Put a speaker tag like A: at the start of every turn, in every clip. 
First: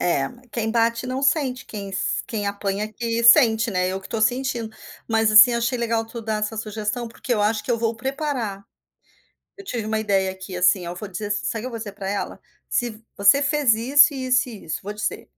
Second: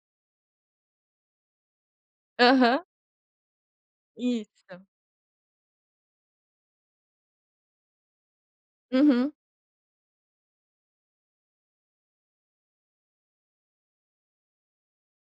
A: É, quem bate não sente. Quem sen quem
B: Aham.
A: apanha que sente, né? Eu que estou sentindo.
B: Isso.
A: Mas, assim, eu achei legal tu dar essa sugestão. Porque eu acho que eu vou preparar.
B: Uhum.
A: Eu tive uma ideia aqui, assim, oh, vou dizer ass sabe o que eu vou dizer pra ela? “Se você fez isso, e isso, e isso”, vou dizer:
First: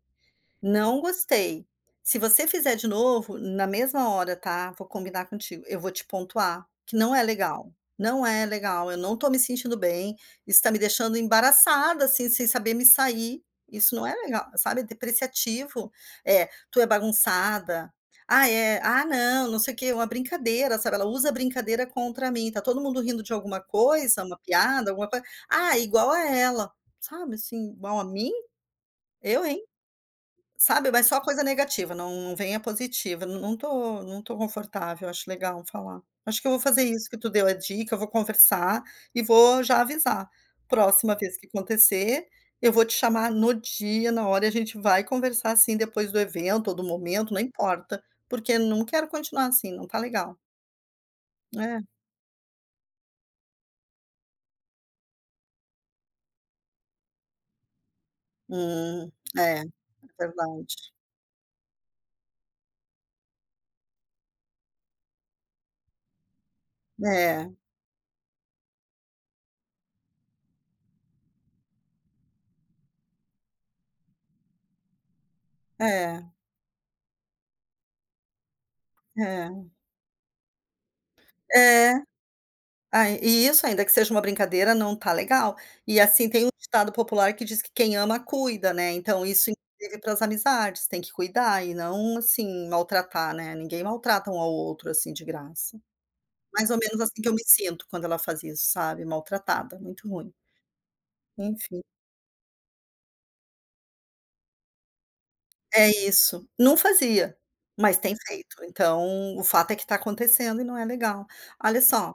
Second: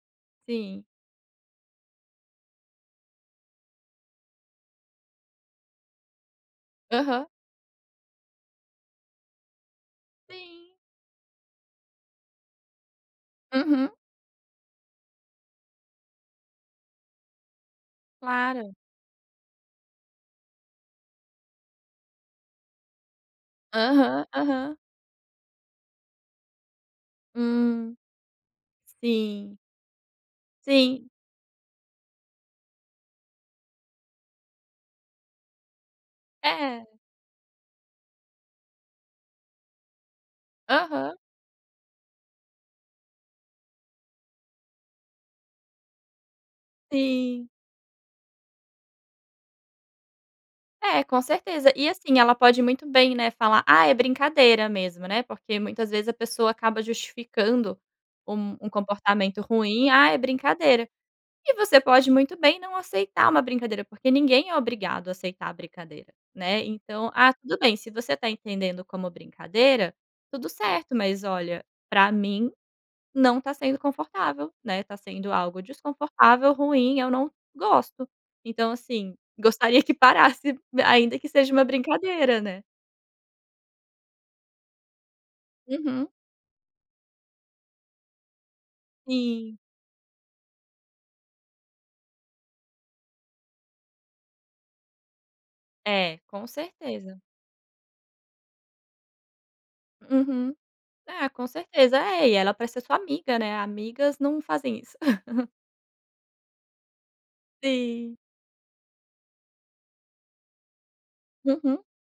B: Sim.
A: Não gostei". Se você fizer de novo", na mesma hora, tá? Vou combinar contigo. "Eu vou te pontuar que não é
B: Aham.
A: legal. Não é legal. Eu não estou me sentindo bem. Isso está
B: Sim.
A: me deixando embaraçada, assim, sem saber me sair".
B: Uhum.
A: Isso não é legal, sabe? É depreciativo. “É, tu é bagunçada”. “Ai,
B: Claro.
A: é”. “Ah, não, não sei o quê”. Uma brincadeira, sabe? Ela usa brincadeira contra mim. Está todo mundo rindo de alguma coisa,
B: Aham.
A: uma
B: Aham.
A: piada, alguma-co “Ah, igual a ela”, sabe, assim
B: Hum.
A: “Igual a mim? Eu
B: Sim.
A: hein!”. Sabe? Mas
B: Sim.
A: só coisa negativa. Não não vem a positiva. Não não estou não estou confortável. Acho legal eu falar. Acho que eu vou fazer
B: É.
A: isso que tu deu a dica. Eu vou conversar e vou já avisar: “Próxima
B: Aham.
A: vez que acontecer, eu vou te chamar no dia, na hora, e a gente vai conversar, sim, depois do evento ou do momento. Não
B: Sim.
A: importa. Porque não quero continuar assim. Não está legal”.
B: Eh, com certeza.
A: É.
B: E, assim, ela pode muito bem, né, falar: “Ah, é brincadeira mesmo”, né, porque, muitas vezes, a pessoa acaba justificando um um
A: Hum,
B: comportamento
A: é. É
B: ruim: “Ah, é brincadeira”.
A: verdade.
B: E você pode muito bem não aceitar uma brincadeira. Porque ninguém é obrigado a aceitar a brincadeira, né? Então: “Ah,
A: É.
B: tudo bem. Se você está entendendo como brincadeira, tudo certo. Mas, olha, pra mim não está sendo confortável, né? Está sendo algo
A: É.
B: desconfortável, ruim. Eu não gosto. Então, assim,
A: É.
B: gostaria que parasse, ainda que seja uma
A: É.
B: brincadeira, né?”.
A: Aí isso, ainda que seja uma brincadeira, não está legal. E,
B: Uhum.
A: assim, tem um ditado popular que diz que quem ama cuida, né? Então isso,
B: Sim.
A: pras amizades. Tem que cuidar e não, assim, maltratar, né? Ninguém maltrata um ao outro assim, de graça.
B: É, com
A: Mais ou menos
B: certeza.
A: assim que eu me sinto quando ela faz isso, sabe? Maltratada. Muito ruim.
B: Uhum. É, com
A: Enfim.
B: certeza. É, e ela é para ser sua amiga, né. Amigas não fazem isso.
A: É isso. Não fazia, mas tem
B: Sim.
A: feito. Então o fato é que está acontecendo e não é legal. Olha
B: Uhum.
A: só,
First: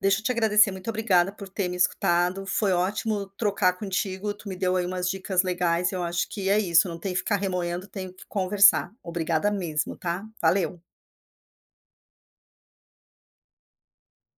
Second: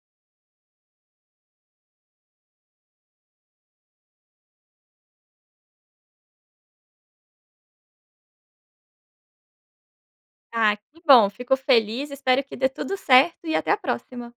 A: deixa eu te agradecer. Muito obrigada por ter me escutado. Foi ótimo trocar contigo. Tu me deu aí umas dicas legais. Eu acho que é isso. Não tem que ficar remoendo. Tenho que conversar. Obrigada mesmo, tá?
B: Ah,
A: Valeu.
B: que bom. Fico feliz. Espero que dê tudo certo e até a próxima.